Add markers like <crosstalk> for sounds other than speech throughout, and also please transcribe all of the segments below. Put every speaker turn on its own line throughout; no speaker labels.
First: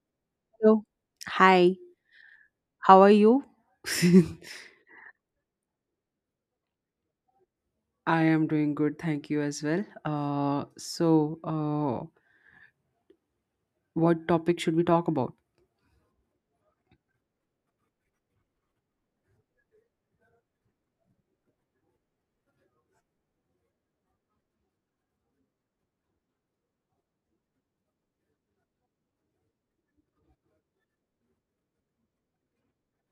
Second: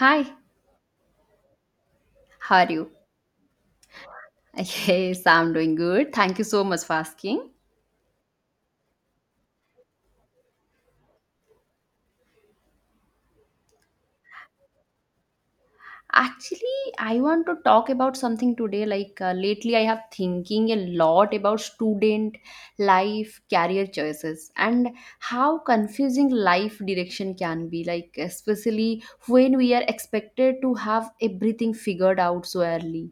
Hi,
Hello. Hi,
how are you?
how are you? <laughs>
<laughs> Yes, I'm doing good. Thank you so much for asking.
I am doing good, thank you as well. What topic should we talk about?
Actually, I want to talk about something today. Like lately, I have thinking a lot about student life, career choices, and how confusing life direction can be. Like especially when we are expected to have everything figured out so early.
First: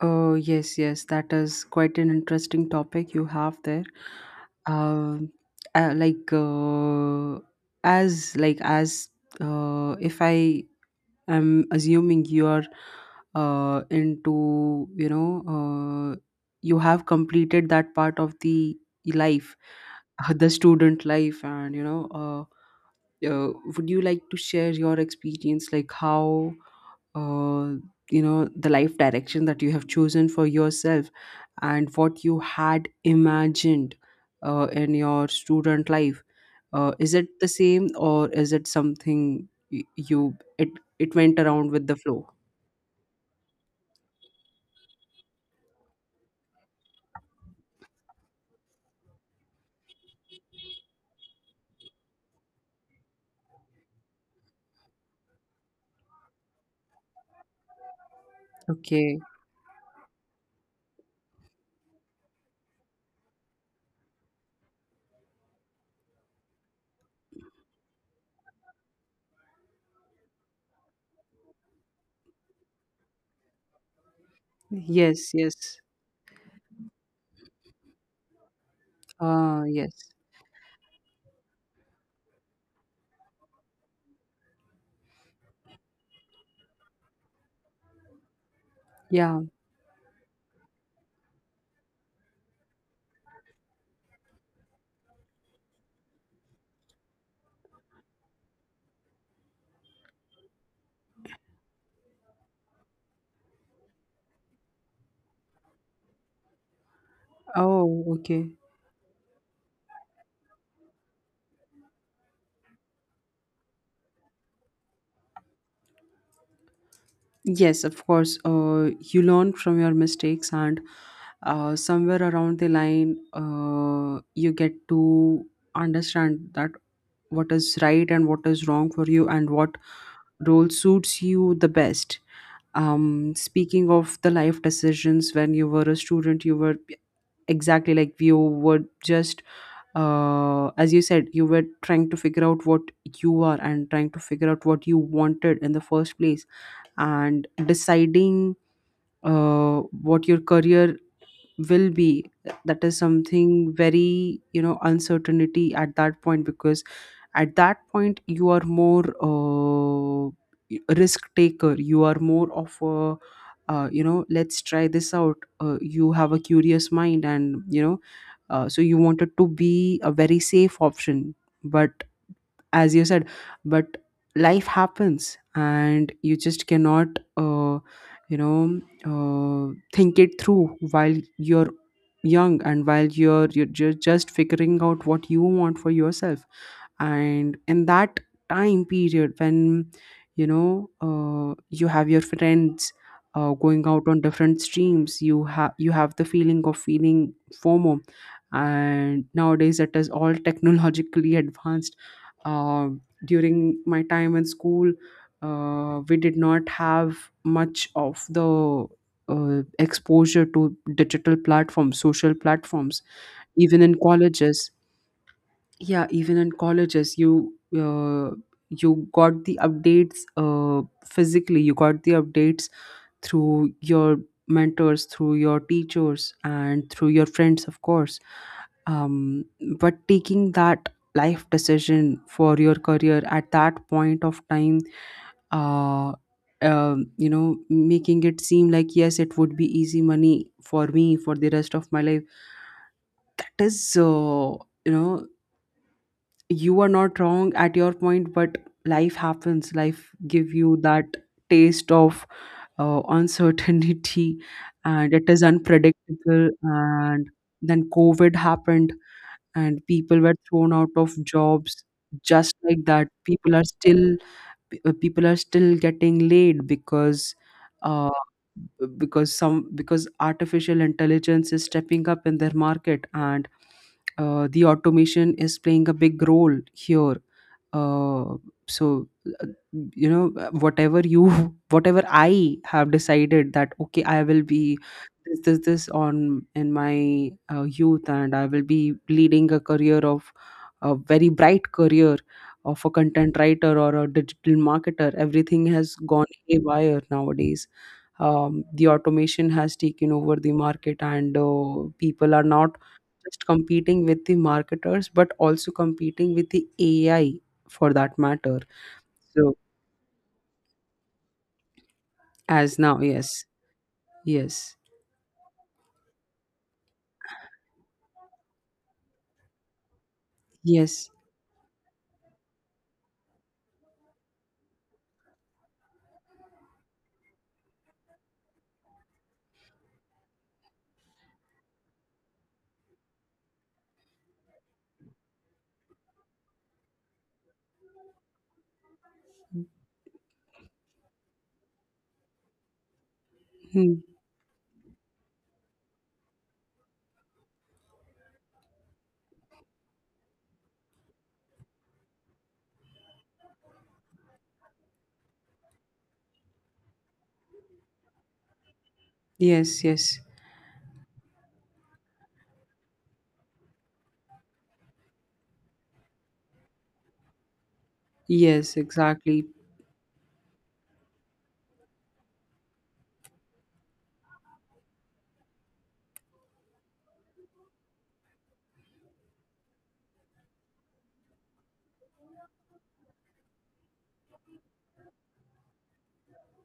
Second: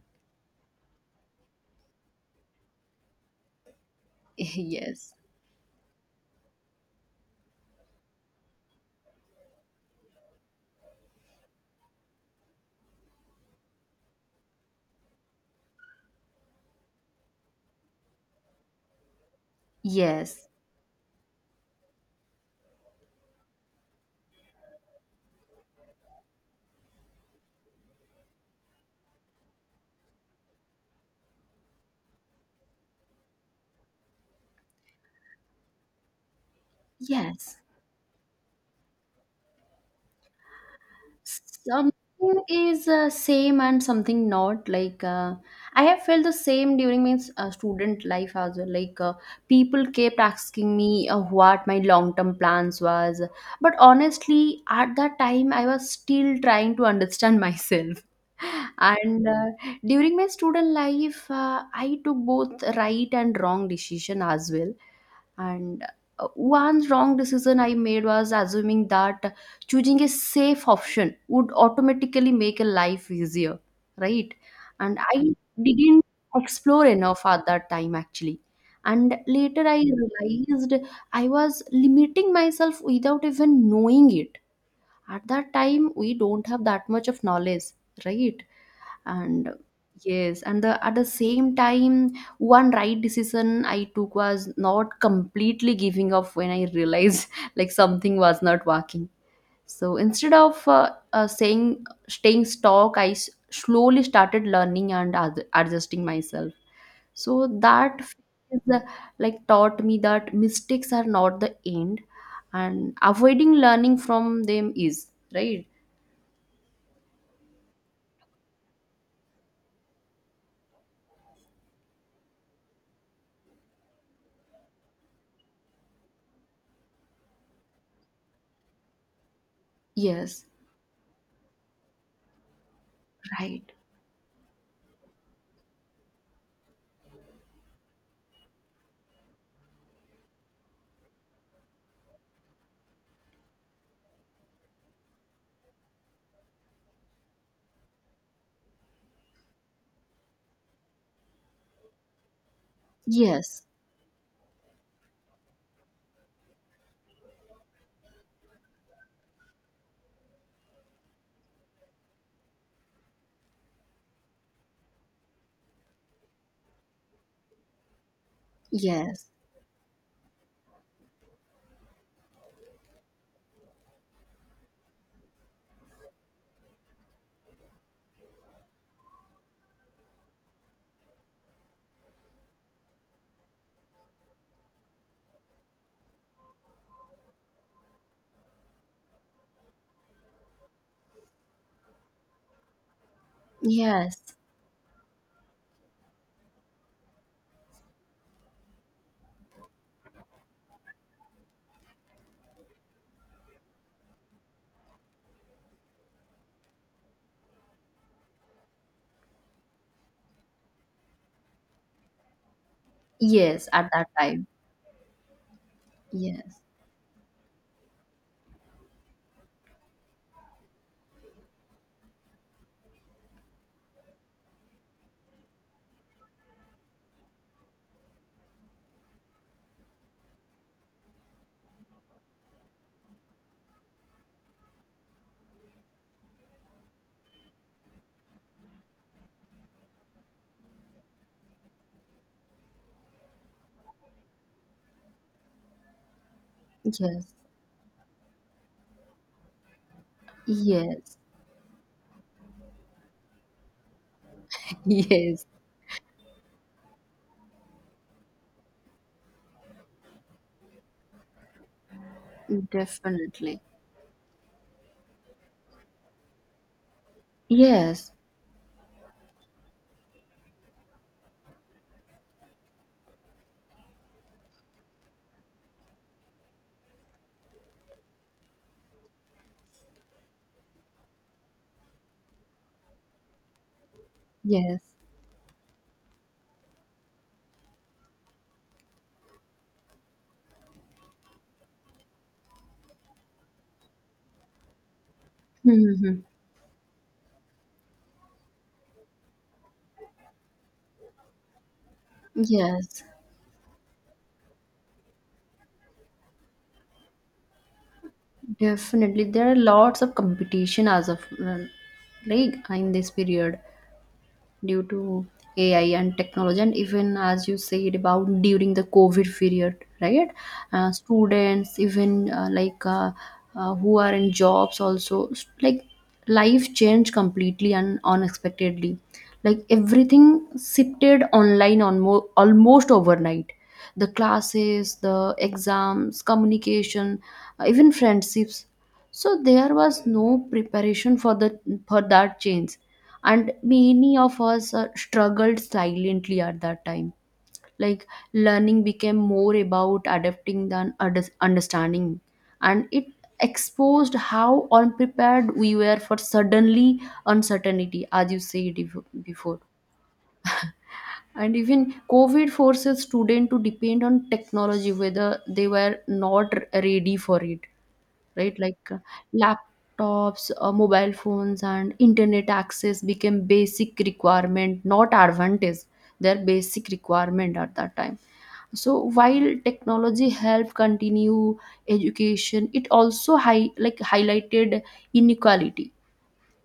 Oh, yes, yes, that is quite an interesting topic you have there.
<laughs> Yes.
Um, like, as like as if I I'm assuming you are into, uh, you have completed that part of the life, <laughs>
Yes.
the student life, and would you like to share your experience, like how? uh, you know, the life direction that you have chosen for yourself and what you had imagined in your student life, is it the
Yes.
same or is it something y- you it it went around with the
Something
flow?
is same and something not like I have felt the same during my student life as well, like people kept asking me what my long term plans was, but honestly at that time I was still trying to understand myself. <laughs>
Okay.
And during my student life, I took both right and wrong decision as well. And one wrong decision I made was assuming that choosing a safe option would automatically make a life easier, right? And
Yes,
I
yes.
didn't explore enough at that time actually. And
Ah,
later I
yes.
realized I was limiting myself without even knowing it. At that time, we don't have that much of knowledge, right?
Yeah.
And yes, and the at the same time, one right decision I took was not completely giving up when I realized <laughs> like something was not working. So instead of saying staying stuck, I slowly started learning and adjusting myself. So that
Oh, okay.
is the, like, taught me that mistakes are not the end, and avoiding learning from them is right.
Yes, of course. You learn from your mistakes, and somewhere around the line, you get to understand that what is right and what is wrong for you, and what
Yes.
role suits you the best.
Right.
Speaking of the life decisions, when you were a student, you were exactly like you were just, as you said, you were trying to figure out what you are and trying to figure out what you wanted in the first place, and deciding uh, what your career will be. That is
Yes.
something very, you know, uncertainty at that point, because at that point you are more risk taker, you are more of a you know, let's try this out. You have a curious mind, and so you
Yes.
wanted to be a very safe option, but as you said, but life happens and you just cannot think it through while you're young and while just figuring out what you want for yourself. And in that time period when, you have your friends going out on
Yes.
different streams, you have the feeling of feeling fomo. And nowadays it is all <laughs> technologically advanced. uh, During my time in school, we did not have much of the exposure to digital platforms, social platforms,
Yes,
even
at
in
that time.
colleges. Yeah, even in
Yes.
colleges you you got the updates physically, you got the updates through your mentors, through your teachers, and through your friends, of course. um, but taking that life decision for your career at that point of time, uh, you know, making it seem like yes, it would be easy money for me for the rest of my life. That is you know, you are not
Yes.
wrong at your point, but life happens, life give you that
Yes.
taste of <laughs> uncertainty,
<laughs>
and it is
Yes.
unpredictable. And then covid happened, and people were thrown out of jobs just like that. People
Definitely.
are still people are still getting laid because
Yes.
uh, because some, because artificial intelligence is stepping up in their market, and the automation is playing a big role here. uh, so uh, you know, whatever you, <laughs> whatever I have decided that okay, I will be
Yes.
this on in my youth, and I will be leading a very bright career of a content writer or a digital marketer. Everything has
Mm-hmm.
gone haywire nowadays. The automation has taken over the market, and people are not
Yes.
just competing with the marketers, but also competing with the AI for that matter.
Definitely. There
So,
are lots of competition as of like
as
in
now,
this
yes,
period.
yes,
Due to AI and technology, and even as you said, about during the COVID period, right?
yes,
Students, even like who are in jobs, also like life changed completely and unexpectedly. Like everything shifted online on almost overnight. The classes, the exams, communication, even friendships. So there was no preparation for that change, and
hmm,
many of us struggled silently at that time. Like learning became more about adapting than understanding, and it exposed how unprepared we were for suddenly uncertainty, as you said before.
yes, yes,
And even COVID forces students to depend on technology, whether they were not ready for it, right?
yes,
Like
exactly.
laptops, mobile phones, and internet access became basic requirement, not advantage. Their basic requirement at that time. So while technology helped continue education, it also highlighted inequality.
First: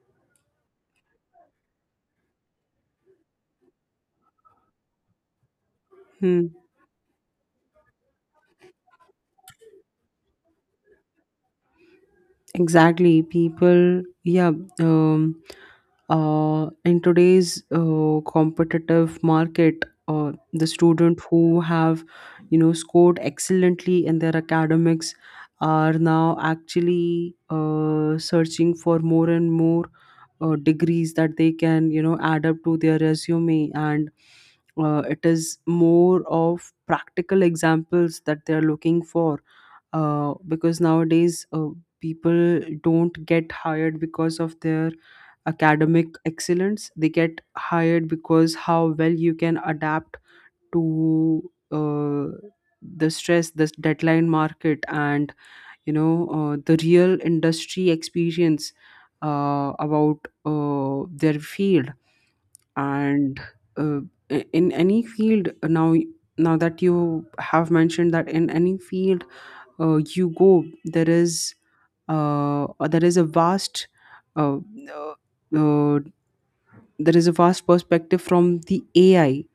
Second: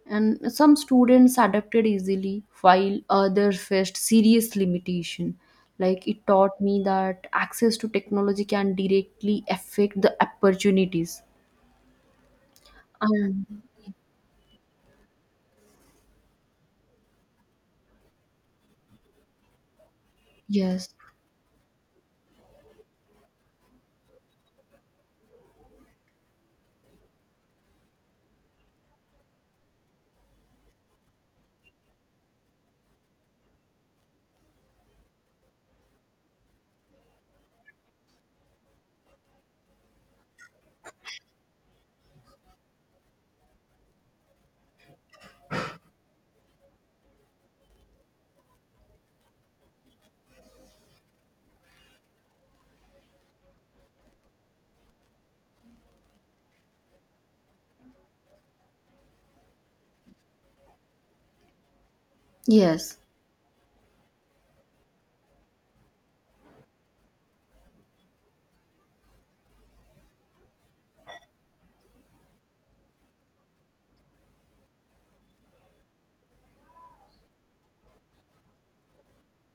And some students adapted easily, while others faced serious limitation. Like it
Hmm.
taught me that access to technology can directly affect the opportunities.
Exactly. People, yeah. Um, in today's competitive market, the
Yes.
student who have, you know, scored excellently in their academics are now actually searching for more and more degrees that they can, you know, add up to their resume. And it is more of practical examples that they are looking for, because nowadays people don't get hired because of their academic excellence, they get hired because how well you can adapt to uh, the stress, the deadline market, and the real industry experience about their field.
Yes.
And uh, in any field now, now that you have mentioned that, in any field you go, there is uh, uh, there is a vast uh, uh, there is a vast perspective from the AI,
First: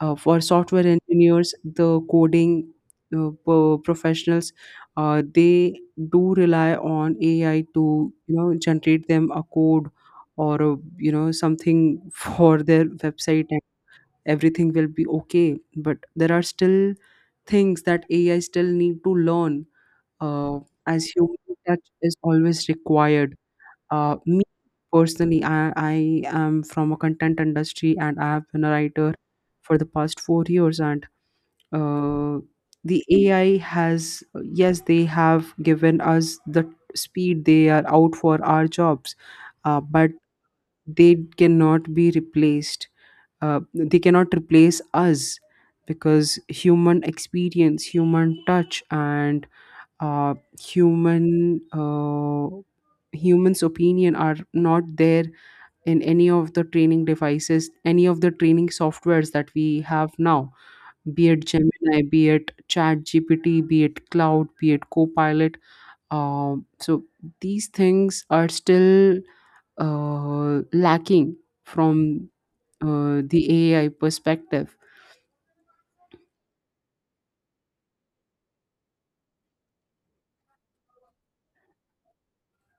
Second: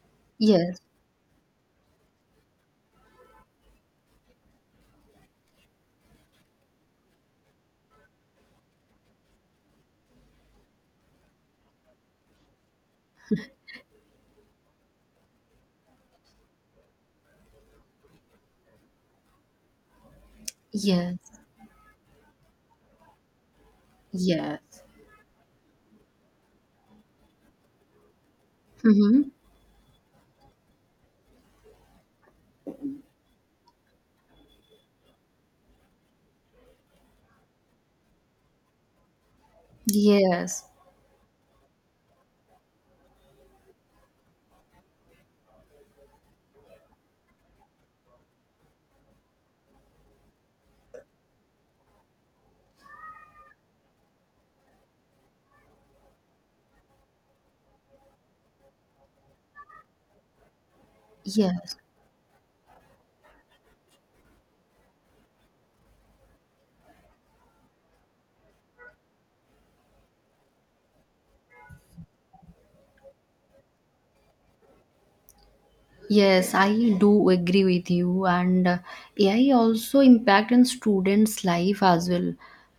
for
Yes.
software engineers, the coding professionals. They do rely on AI to, you know, generate them a code or a, you know, something <laughs> for their website, and everything will be okay. But there are still things that AI still need to learn, uh, as
Yes.
human touch is always required. Me
Yes.
personally, I am from a content industry and I have been a writer
Mm-hmm.
for the past 4 years. And uh, the AI has, yes, they have given us the speed, they are out for our jobs, but
Yes.
they cannot be replaced. They cannot replace us because human experience, human touch, and uh, human uh, humans opinion are not there in any of the training devices, any of the training softwares that we have now, be it
Yes.
gemini, be it chat gpt, be it cloud, be it copilot. So these things are still lacking from the ai perspective.
Yes, I do agree with you. And AI also impact on students' life as well.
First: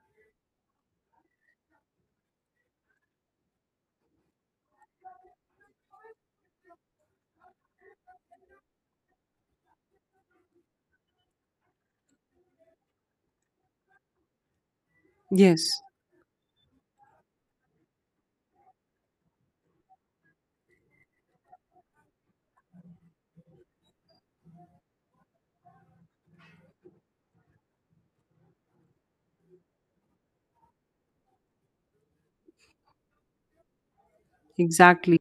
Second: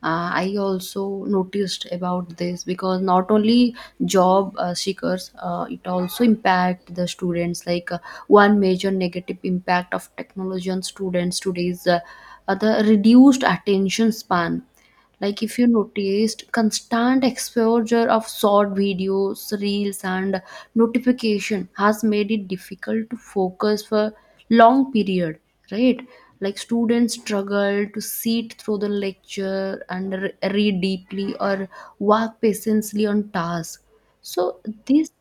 I also noticed about this because not only job seekers, it also impact the students. Like one major negative impact of technology on students today is the reduced attention span. Like if you
Yes,
noticed, constant exposure of short videos, reels, and notification has made it difficult to focus for long period, right? Like students struggle to sit through the lecture and read deeply or work patiently on task. So this,
exactly.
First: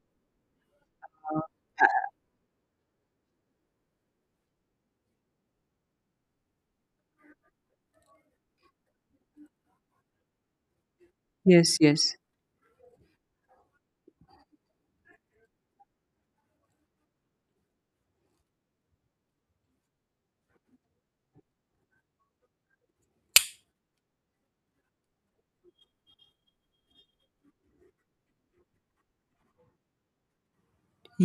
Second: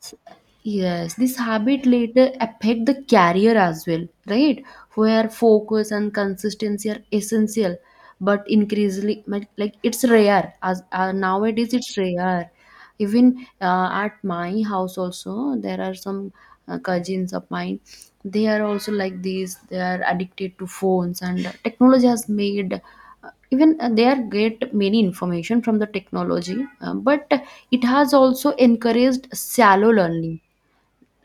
yes, this habit later affect the career as well, right? Where focus and consistency are essential, but increasingly, like it's rare, as nowadays
Yes,
it's
yes,
rare. Even at my house also there are some cousins of mine. They are also like this. They are addicted to phones, and technology has made even they are get many information from the technology, but it has also encouraged shallow learning.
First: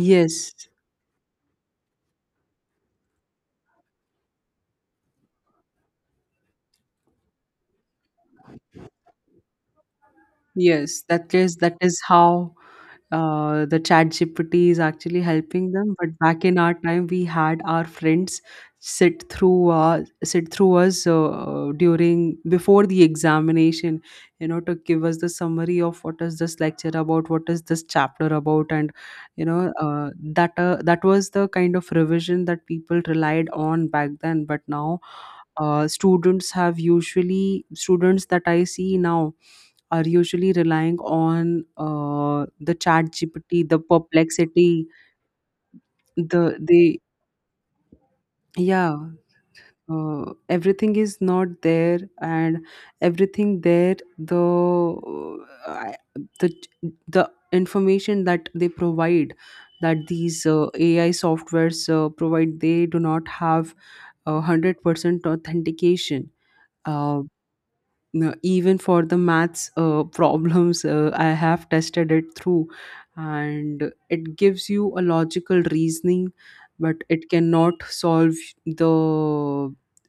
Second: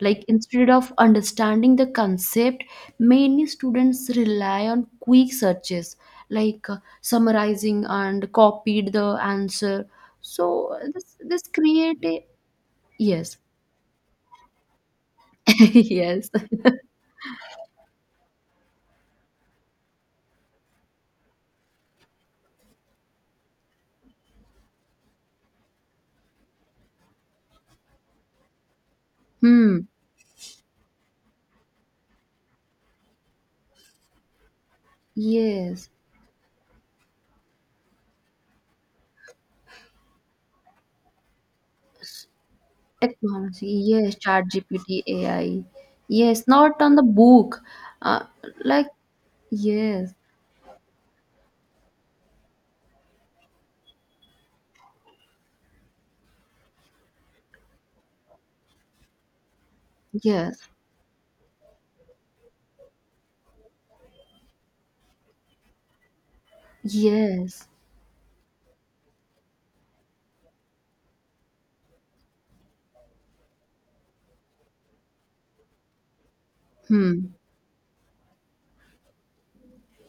Like instead of understanding the concept, many students rely on quick searches, like summarizing and copied the answer. So
Yes,
this
that
this
is, that is
create a,
how
yes.
the chat GPT is actually helping
<laughs>
them. But
Yes.
back in our time, we had our friends sit through, sit through us during, before the examination, you know, to give us the summary of what is this lecture about, what is this chapter about, and
Hmm.
that that was the kind of revision that people relied on back then. But now,
Yes.
students have usually students that I see now are usually relying on the chat
Technology.
gpt, the
Yes. Chat
perplexity,
GPT, AI. Yes.
the
Not on
the
the book. Uh, like,
yeah,
yes.
everything is not there, and everything there the I- the the information that they provide, that these
Yes.
ai softwares provide, they do not have a 100% authentication. Uh,
Yes.
no, even for the maths <laughs> problems, I have tested it through, and it gives you a logical reasoning, but it
Hmm.
cannot solve the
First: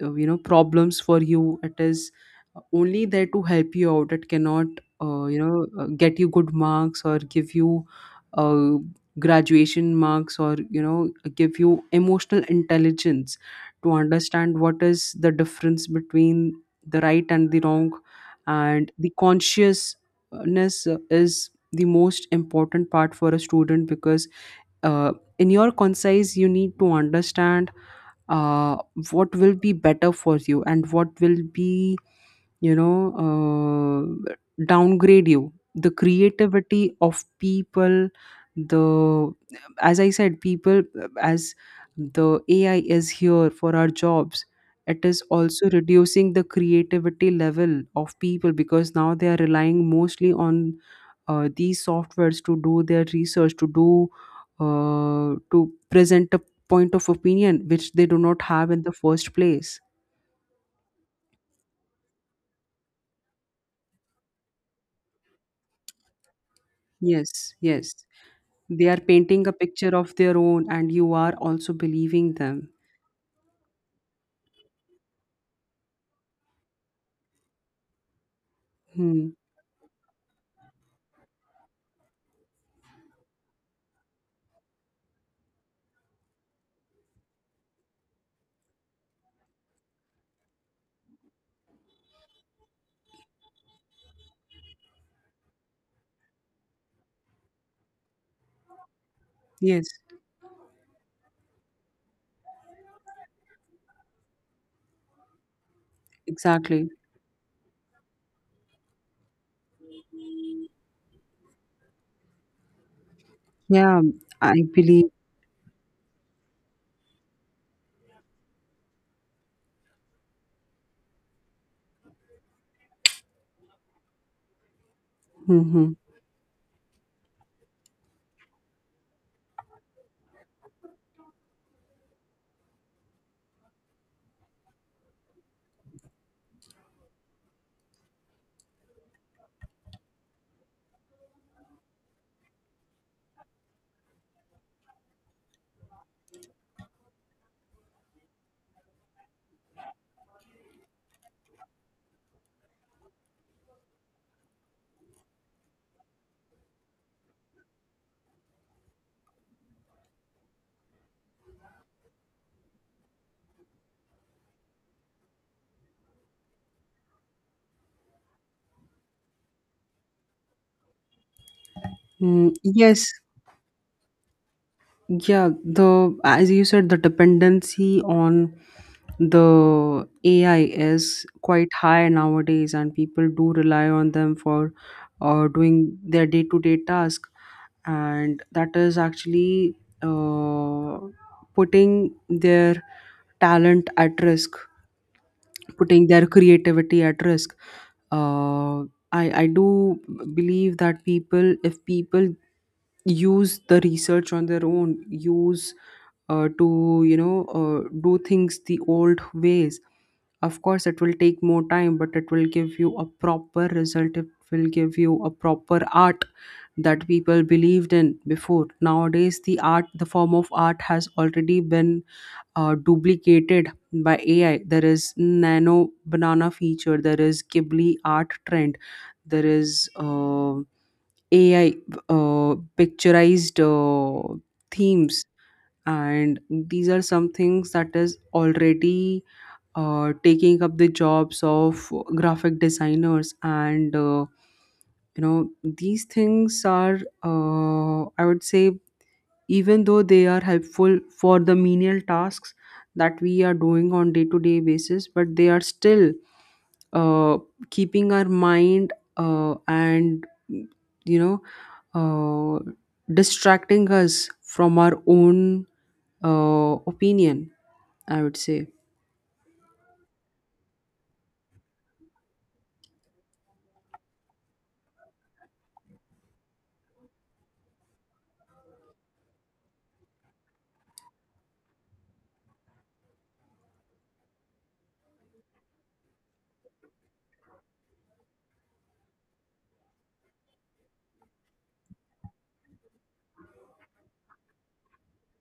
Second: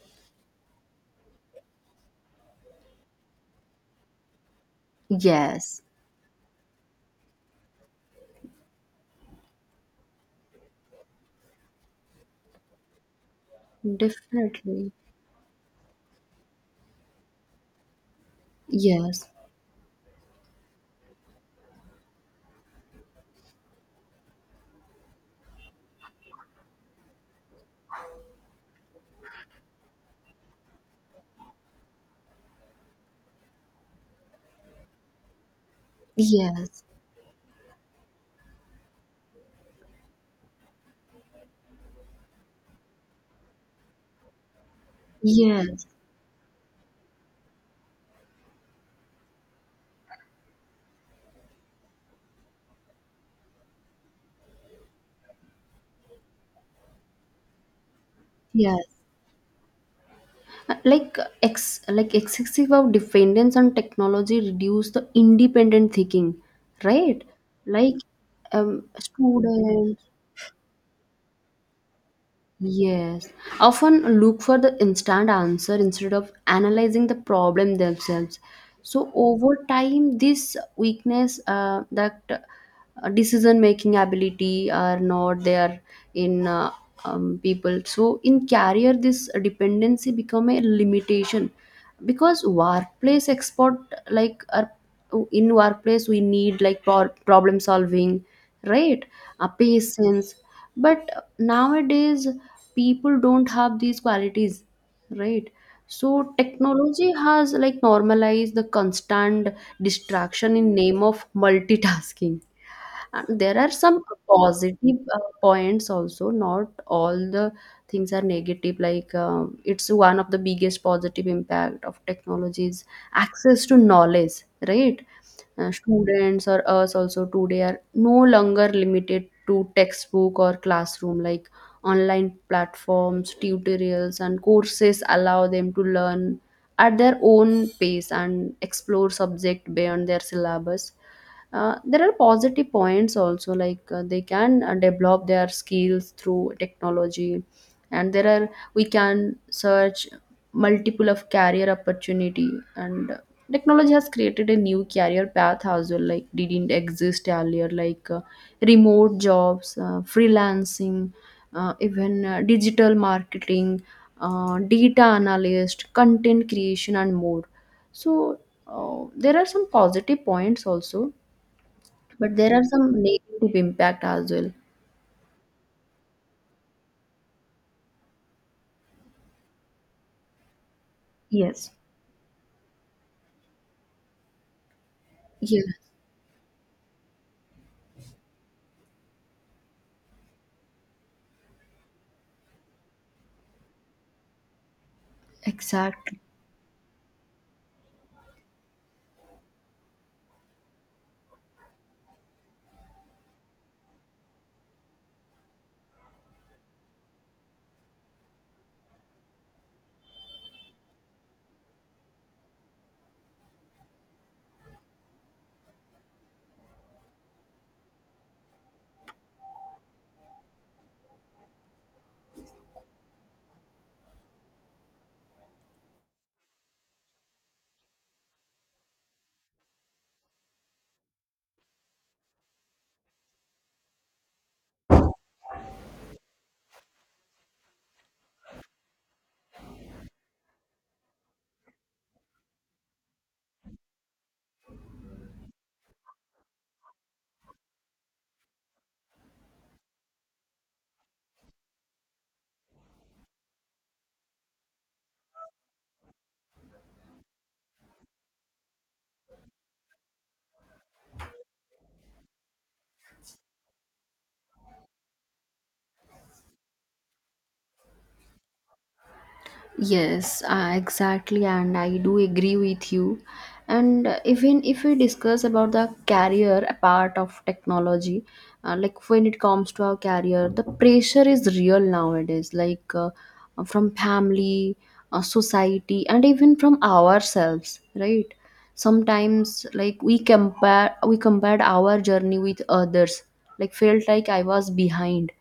you know, problems for you. It is only there to help you out. It cannot,
Yes.
get you good marks or give you uh, graduation marks, or you know, give you emotional intelligence to understand what
Definitely.
is the difference between the right and the wrong and the
Yes.
consciousness. Is the most important part for a student, because uh, in your concise you need to understand uh, what will be better for you, and what will be, you know, downgrade you, the
Yes,
creativity of people. The as I said people as The ai is here for our jobs, it is also
yes,
reducing the creativity level of people, because now they are relying mostly on these softwares to do their research, to do to present a point of opinion which they do not have in
yes.
the first place.
Like like excessive of dependence on technology reduce the independent thinking, right?
Yes, yes,
Like
they are painting a picture
students,
of their own and you are also believing them.
yes, often look for the instant answer instead of analyzing the problem themselves. So
Hmm.
over time, this weakness, that decision-making ability are not there in people. So in career, this dependency become a limitation, because workplace export, like, are in workplace we need like problem solving, right?
Yes,
Patience. But nowadays people don't have these qualities, right? So
exactly.
technology has like normalized the constant distraction in name of multitasking. And there are
Yeah,
some
I
positive
believe.
points also, not all the things are negative. Like it's one of the biggest positive impact of technology is access to knowledge, right?
Hmm.
Students or us also today are no longer limited to textbook or classroom. Like online platforms, tutorials, and courses allow them to learn at their own pace and explore subject beyond their syllabus. There are positive points also, like they can develop their skills through technology, and there are we can search multiple of career opportunity, and technology has created a new career path as well, like didn't exist earlier, like remote jobs, freelancing, even digital marketing, data analyst, content creation, and more. So there are some positive points also, but
Mm,
there are some
yes.
negative impact as well.
Yeah, the, as you said, the dependency on the AI is quite
Yes.
high nowadays, and people do rely on them for
Yes,
doing their day-to-day task, and that is actually uh, putting their talent at risk, putting
exactly.
their creativity at risk. Uh, i i do believe that people if people use the research on their own, use to you know, do things the old ways. Of course it will take more time, but it will give you a proper result, it will give you a proper art that people believed in before. Nowadays the art, the form of art has already been duplicated by AI. There is nano banana feature. There is Ghibli art trend. There is AI picturized themes, and these are some things that is already taking up the jobs of graphic designers and. You know, these things are, I would say, even though they are helpful for the menial tasks that we are doing on day to day basis, but they are still uh, keeping our mind and you know uh, distracting us from our own opinion, I would say.
Yes, exactly, and I do agree with you. And even if we discuss about the career part of technology, like when it comes to our career, the pressure is real nowadays, like from family, society, and even from ourselves, right? Sometimes, like we compared our journey with others, like felt like I was behind,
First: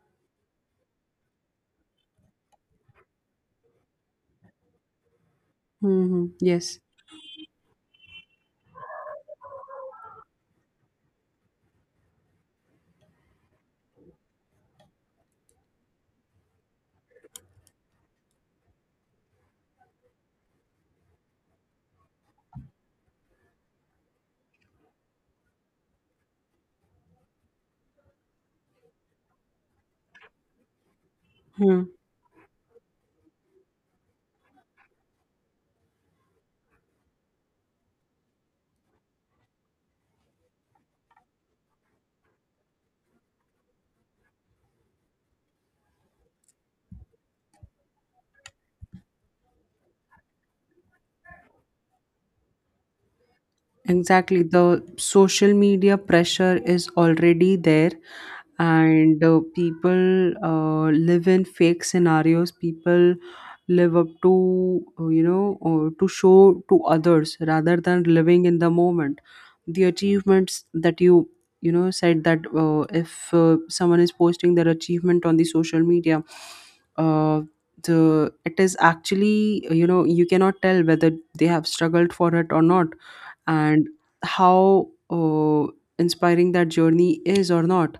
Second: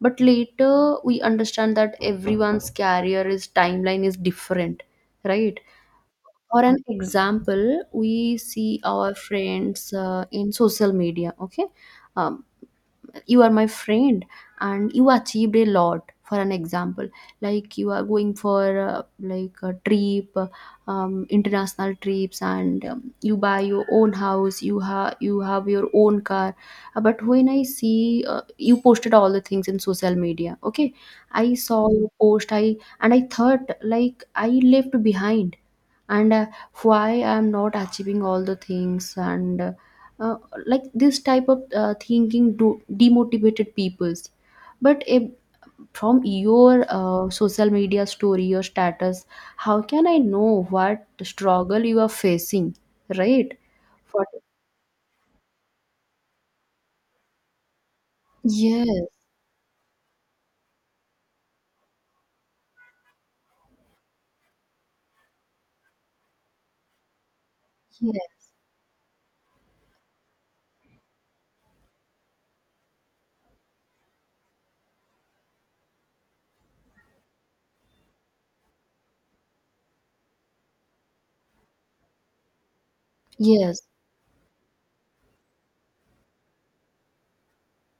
but later we understand that everyone's career is timeline is different, right?
Hmm,
For an
yes.
example, we see our friends in social media, okay? um, you are my friend, and you achieved a lot. For an example, like you are going for like a trip, international trips, and you buy your own house, you have your own car. But when I see you posted all the things in social media, okay, I saw
Hmm.
your post, I and I thought like I left behind. And why I'm not achieving all the things, and like this type of thinking do demotivated peoples. But if, from your social media story or status, how can I know what struggle you are facing, right? What?
Exactly. The social media pressure is already there,
Yes,
and people live in fake scenarios. People live up to, to show to others rather than living
yes,
in the moment, the achievements that you know said that, if someone is posting their achievement on the social media, uh, the it is actually, you know, you cannot tell whether they have struggled for it or not,
yes.
and how inspiring that journey is or not.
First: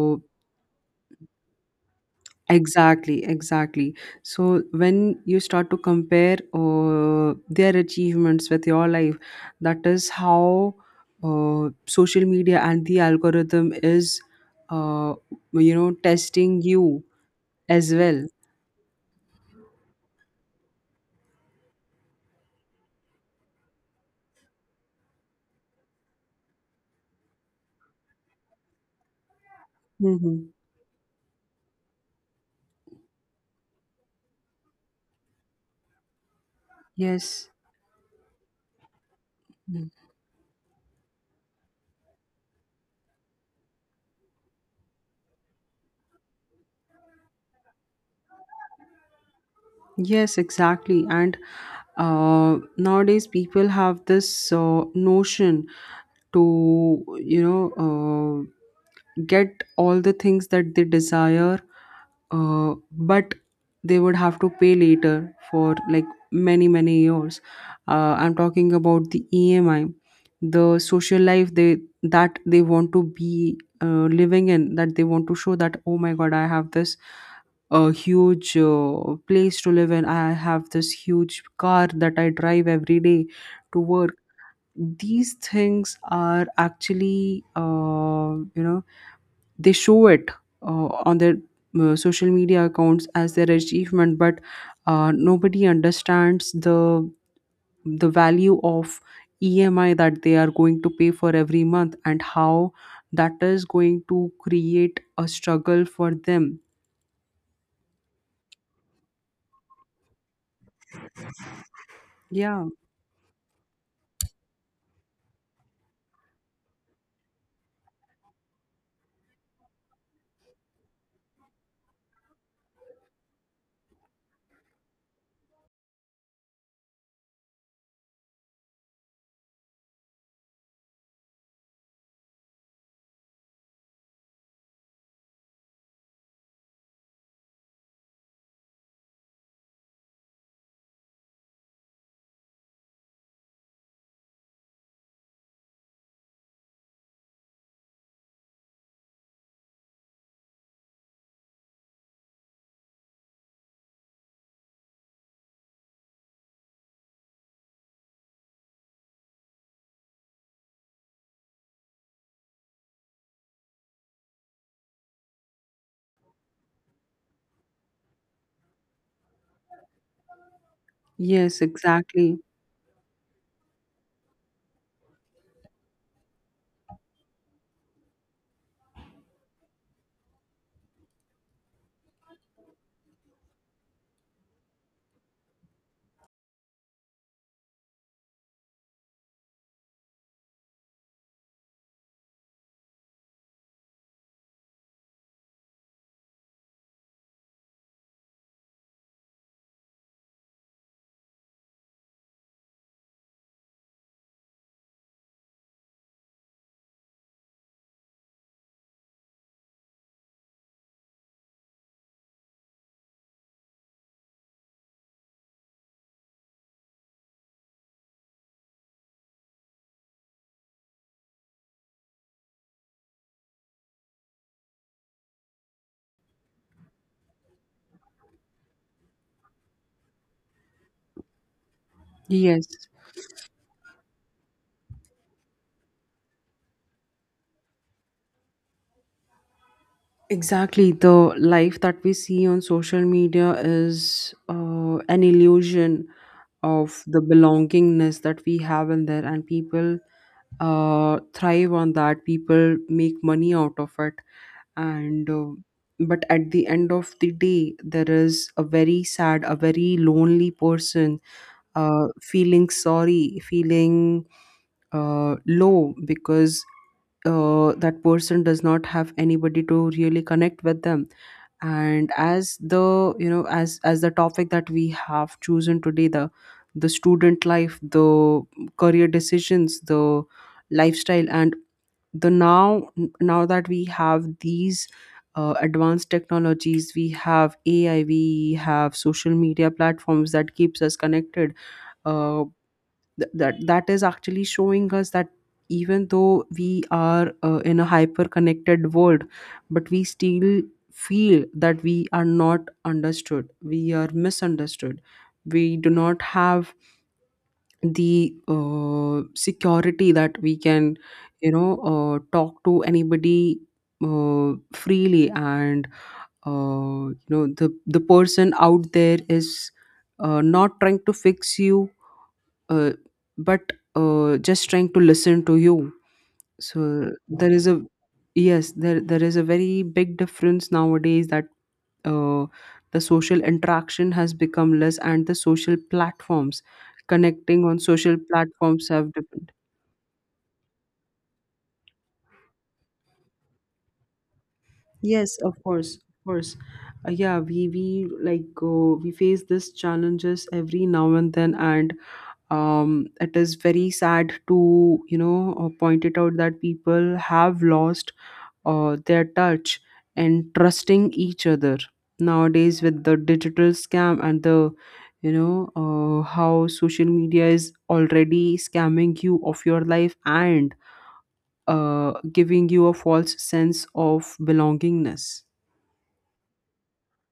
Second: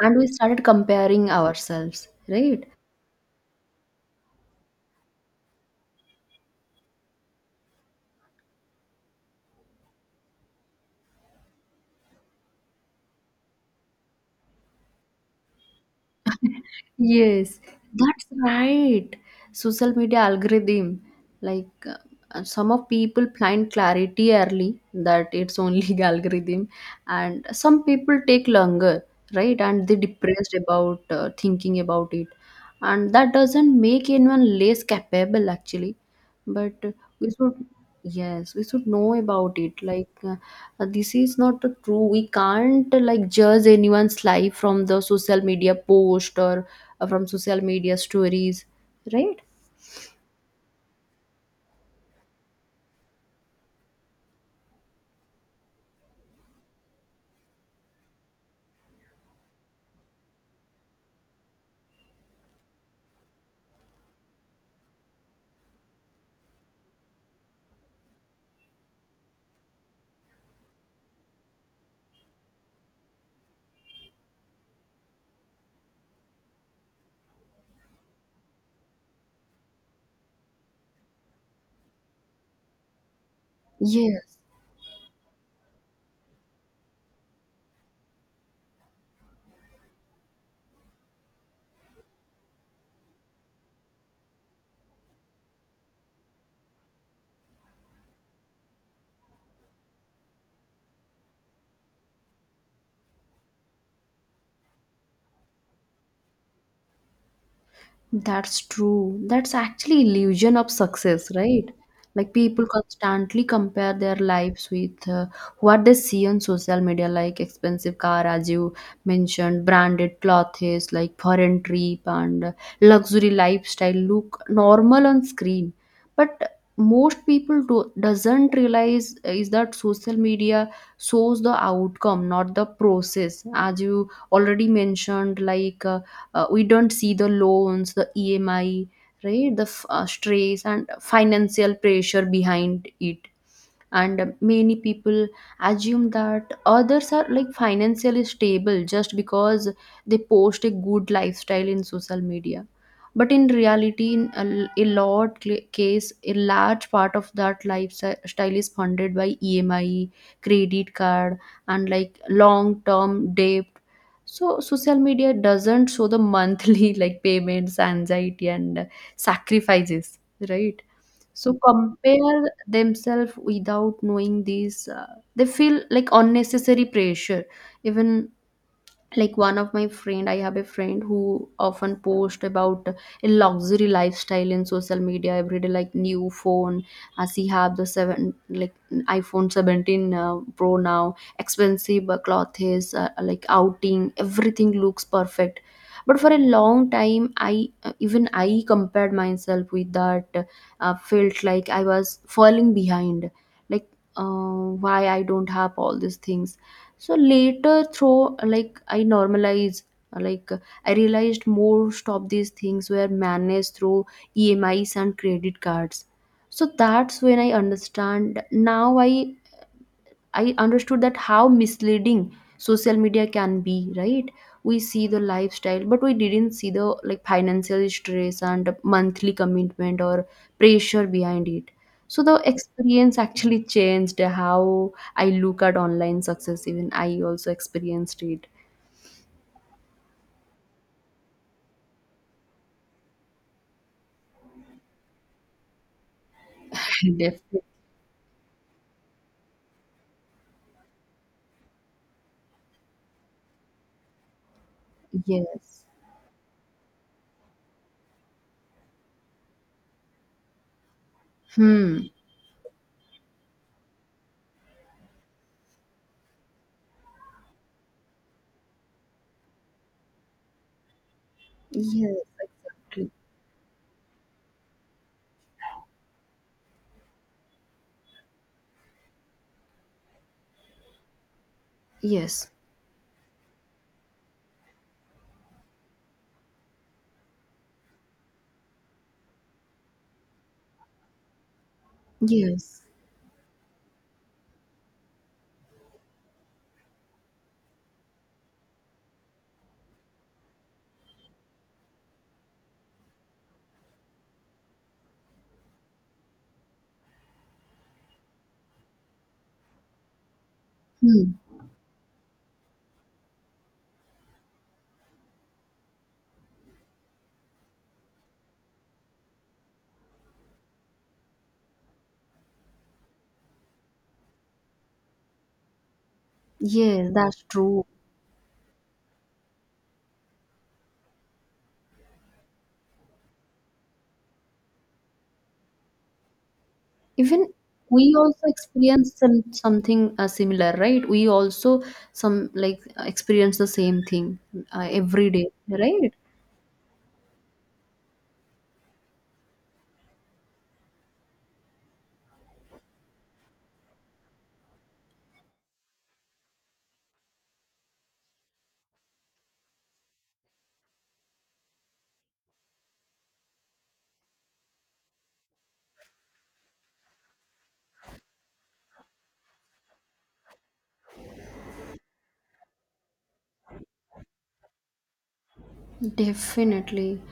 And we started comparing ourselves, right?
exactly, exactly. So when you start to compare their achievements with your life, that is how social media and the algorithm is, uh, testing you
Yes,
as well.
that's right. Social media algorithm, like some of people find clarity early that it's only <laughs> algorithm, and some people take longer, right? And they
Hmm.
depressed about thinking about it, and that doesn't make anyone less capable actually, but we
Yes.
should, yes, we should know about it.
Mm.
Like this is not the true. We can't like judge anyone's life from the social media post or from social media stories, right?
Yes, exactly. And uh, nowadays people have this notion to, you know, uh, get all the things that they desire, but they would have to pay later for like many many years. I'm talking about the emi, the social life they that they want to be living in, that they want to show that, oh my god, I have this huge place to live in, I have this huge car that I drive every day to work.
Yes.
These things are actually, they show it on their social media accounts as their achievement, but nobody understands the value of EMI that they are going to pay for every month and how that is going to create a struggle for them.
That's true. That's actually illusion of success, right? Like
Yeah.
people constantly compare their lives with what they see on social media, like expensive car, as you mentioned, branded clothes, like foreign trip and luxury lifestyle look normal on screen. But most people do, doesn't realize is that social media shows the outcome, not the process. As you already mentioned, like. We don't see the loans, the emi, right? The stress and financial pressure behind it. And many people assume that others are like financially stable just because they post a good lifestyle in social media. But in reality, in a case, a large part of that lifestyle is funded by emi, credit card, and like long term debt. So social media doesn't show the monthly <laughs> like payments, anxiety, and sacrifices, right? So
Yes, exactly.
compare themselves without knowing these, they feel like unnecessary pressure. Even like one of my friend, I have a friend who often post about a luxury lifestyle in social media every day, like new phone, as he have the seven, like iphone 17 pro now, expensive clothes, like outing, everything looks perfect. But for a long time, I even I compared myself with that, felt like I was falling behind, like why I don't have all these things. So later, through like I normalize, like I realized most of these things were managed through emis and credit cards. So that's when I understand now I understood that how misleading social media can be, right? We see the lifestyle, but we didn't see the like financial stress and monthly commitment or pressure behind it. So the
Yes.
experience actually changed how I look at online success. Even I also experienced it.
Exactly. The life that we see on social media is an illusion of
<laughs>
the
Definitely.
belongingness that we have in there, and people thrive on that, people make money out of it. And
Yes.
but at the end of the day, there is a very sad, a very lonely person,
Hmm.
feeling sorry, feeling low because that person does not have anybody to really connect with them. And
Yes,
as
exactly.
the you know as the topic that we have chosen today, the student life, the career decisions, the lifestyle, and the
Yes.
now, now that we have these advanced technologies, we have ai, we have social media platforms that keeps us connected, uh,
Yes.
That is actually showing us that even though we are in a hyper connected world, but we still feel that we are not understood, we are misunderstood, we do not have the security that we can
Hmm.
talk to anybody uh, freely, and the person out there is not trying to fix you, uh, but just trying to listen to you. So
Yes, that's
there is a,
true.
yes, there is a very big difference nowadays that uh, the social interaction has become less, and the social platforms,
Even
connecting on
we
social
also
platforms have
experience
different.
something similar, right? We also, some like, experience the same thing, every
Yes,
day,
of course,
right?
of course. Yeah, we face this challenges every now and then. And it is very sad to point it out that people have lost or their touch and trusting each other nowadays with the digital scam and the, how social media is already scamming you of your life and giving you a false sense of belongingness.
Definitely.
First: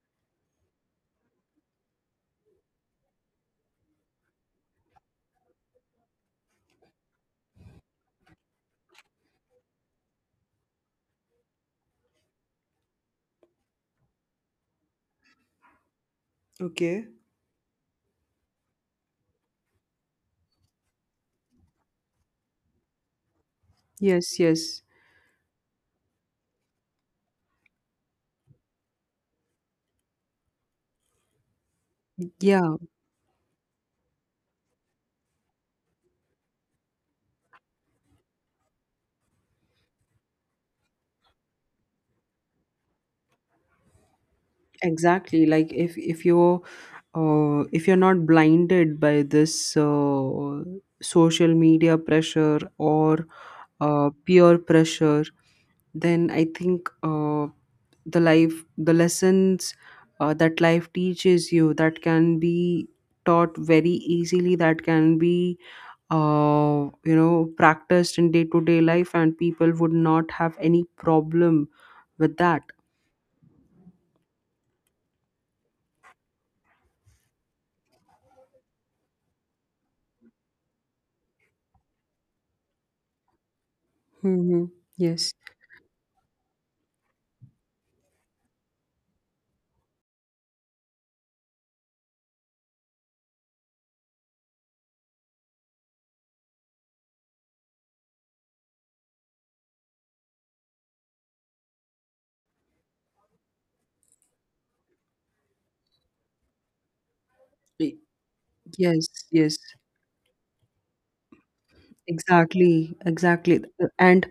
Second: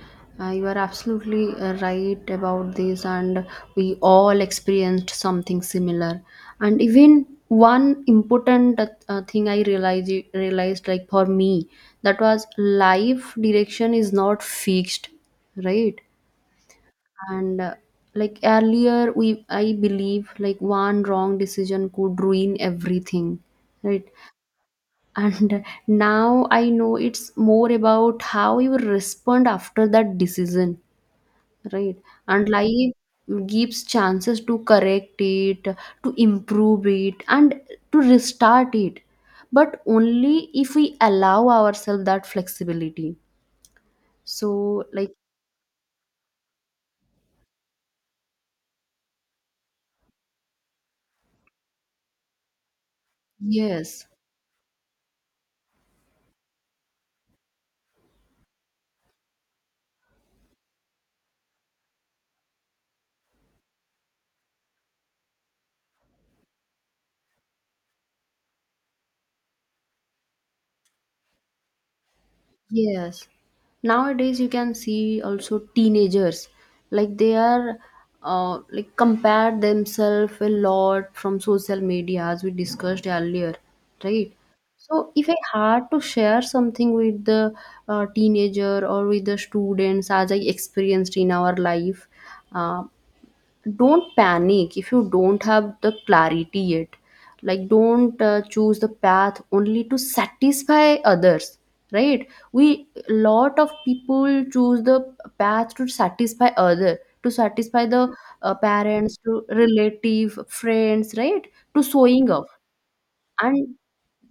You are absolutely right about this, and we all experienced something similar. And even one important thing I realized, like for me, that was life direction is not fixed, right?
Okay.
And like earlier, we I believe like one wrong decision could ruin everything, right?
Yes, yes.
And now I know, it's more about how you respond after that decision, right? And
Yeah,
life gives chances to correct it, to improve it, and to restart it, but only if we allow ourselves that flexibility. So, like,
exactly. Like if you're, if you're not blinded by this social media pressure or
yes.
peer pressure, then I think the life, the lessons that life teaches you, that can be taught very easily, that can be practiced in day to day life, and people would not have any problem with that.
Yes. Nowadays, you can see also teenagers, like they are like compare themselves a lot from social media, as we discussed earlier, right?
Hmm.
So if
Yes.
I had to share something with the teenager or with the students, as I experienced in our life, uh, don't panic if you don't have the clarity yet. Like don't choose the path only to satisfy others, right? We, lot of people choose the path to satisfy other, to satisfy the
Yes,
parents, to
yes,
relative, friends, right? To showing off.
exactly, exactly.
And
And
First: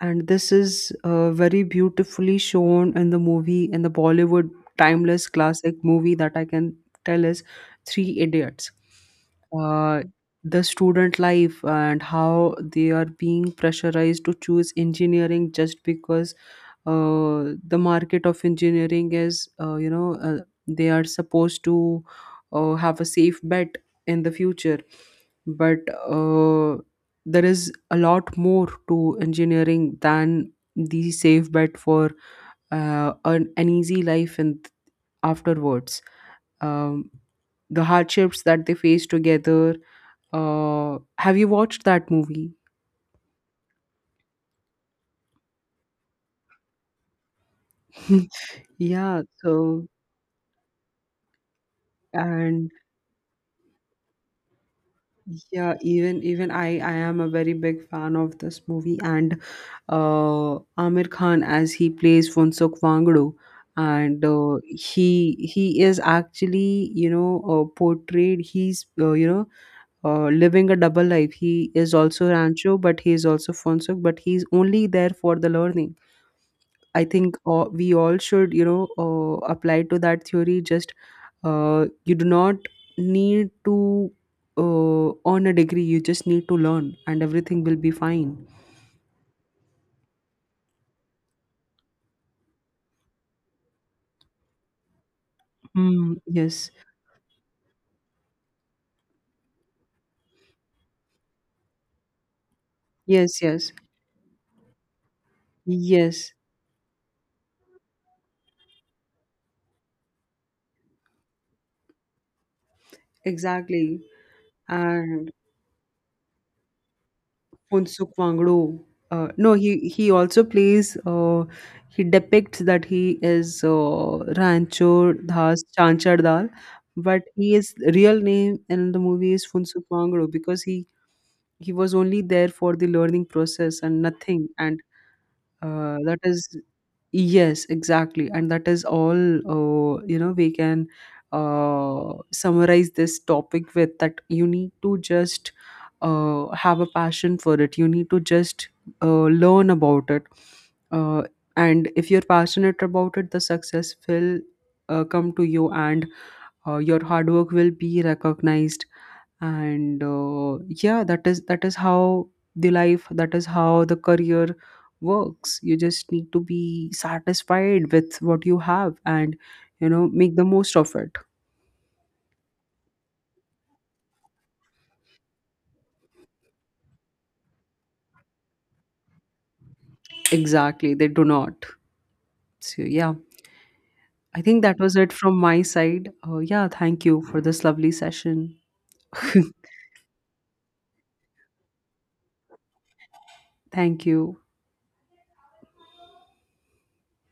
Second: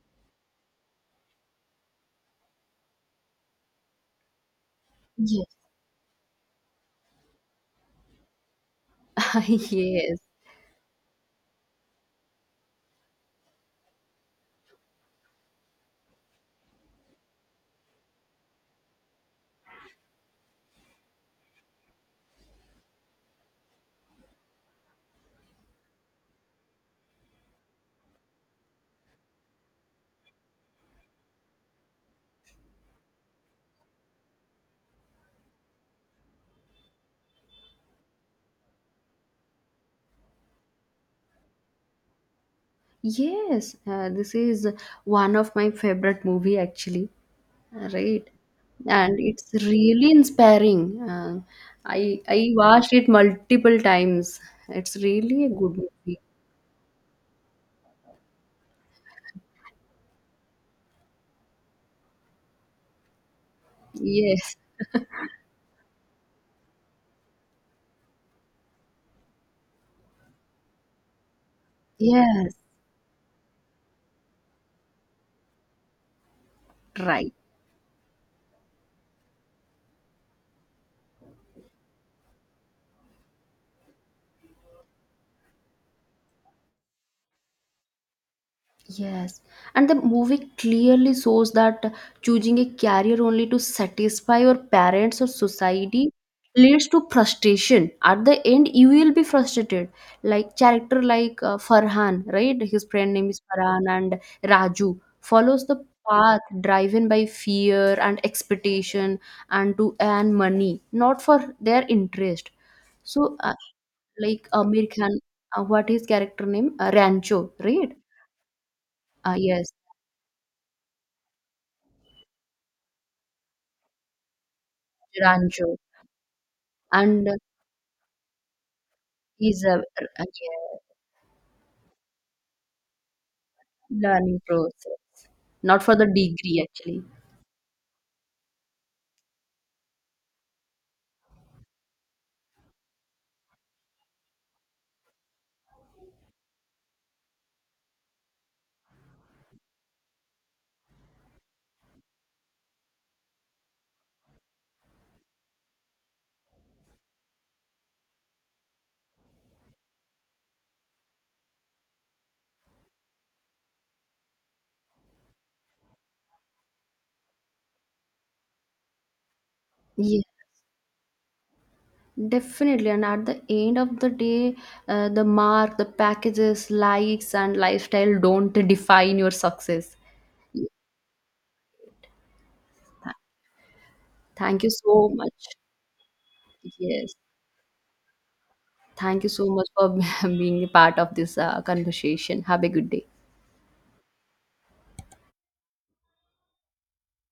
and this is very beautifully shown in the movie, in the bollywood timeless
yes.
classic movie that I can tell is Three Idiots.
<laughs>
uh,
Yes,
the student life and how they are being pressurized to choose engineering just because the market of engineering is, they are supposed to have a safe bet in the future, but uh, there is a lot more to engineering than the safe bet for an easy life, and afterwards, um, the hardships that they face together. Have you watched that movie?
yes, this is one of my favorite movie actually. Right.
<laughs>
And
yeah,
it's
so,
really inspiring. I
and
watched it multiple times. It's really a
yeah,
good movie.
even even I am a very big fan of this movie, and Amir Khan as he plays Funsuk Wangdu. And
Yes.
he is actually, portrayed, he's, living a double life. He is also
Yes.
rancho, but he is also Funsuk, but he's only there for the learning. I
Right.
think we all should, apply to that theory. Just, you do not need to earn a degree. You just need to learn, and everything will be fine.
Yes, and the movie clearly shows that choosing a career only to satisfy your parents or society
Mm, yes,
leads to frustration. At the end, you will be frustrated. Like character like Farhan, right? His friend name
yes,
is
yes,
Farhan, and Raju follows the
yes,
path driven by fear and expectation, and to earn money, not for their interest. So,
exactly.
like Amir Khan,
And
what his character name? Rancho, right?
Funsuk Wangdo. No,
Yes.
he also plays. He depicts that he is Rancho Das
Rancho,
Chanchardal, but
and
his real name in the movie is
is a,
Funsuk
a
Wangdo because he was only there for the learning process and
learning
nothing. And
process, not for the
that is,
degree actually.
yes, exactly. And that is all, we can summarize this topic with that. You need to just have a passion for it, you need to just learn about it, uh, and if you're passionate about it, the success will come to you, and your hard work will be recognized. And yeah, that is how the life, that is how the career works. You just need to be satisfied with what you have, and you know,
Yeah,
make the most of it.
definitely. And at the end of the day, the mark, the packages, likes, and lifestyle don't define your success.
Exactly, they do not. So yeah, I think
Thank you
that was
so
it from
much.
my side. Yeah, thank
Yes.
you for this lovely session.
Thank you so much
<laughs>
for <laughs> being a part of this conversation. Have a good day.
thank you.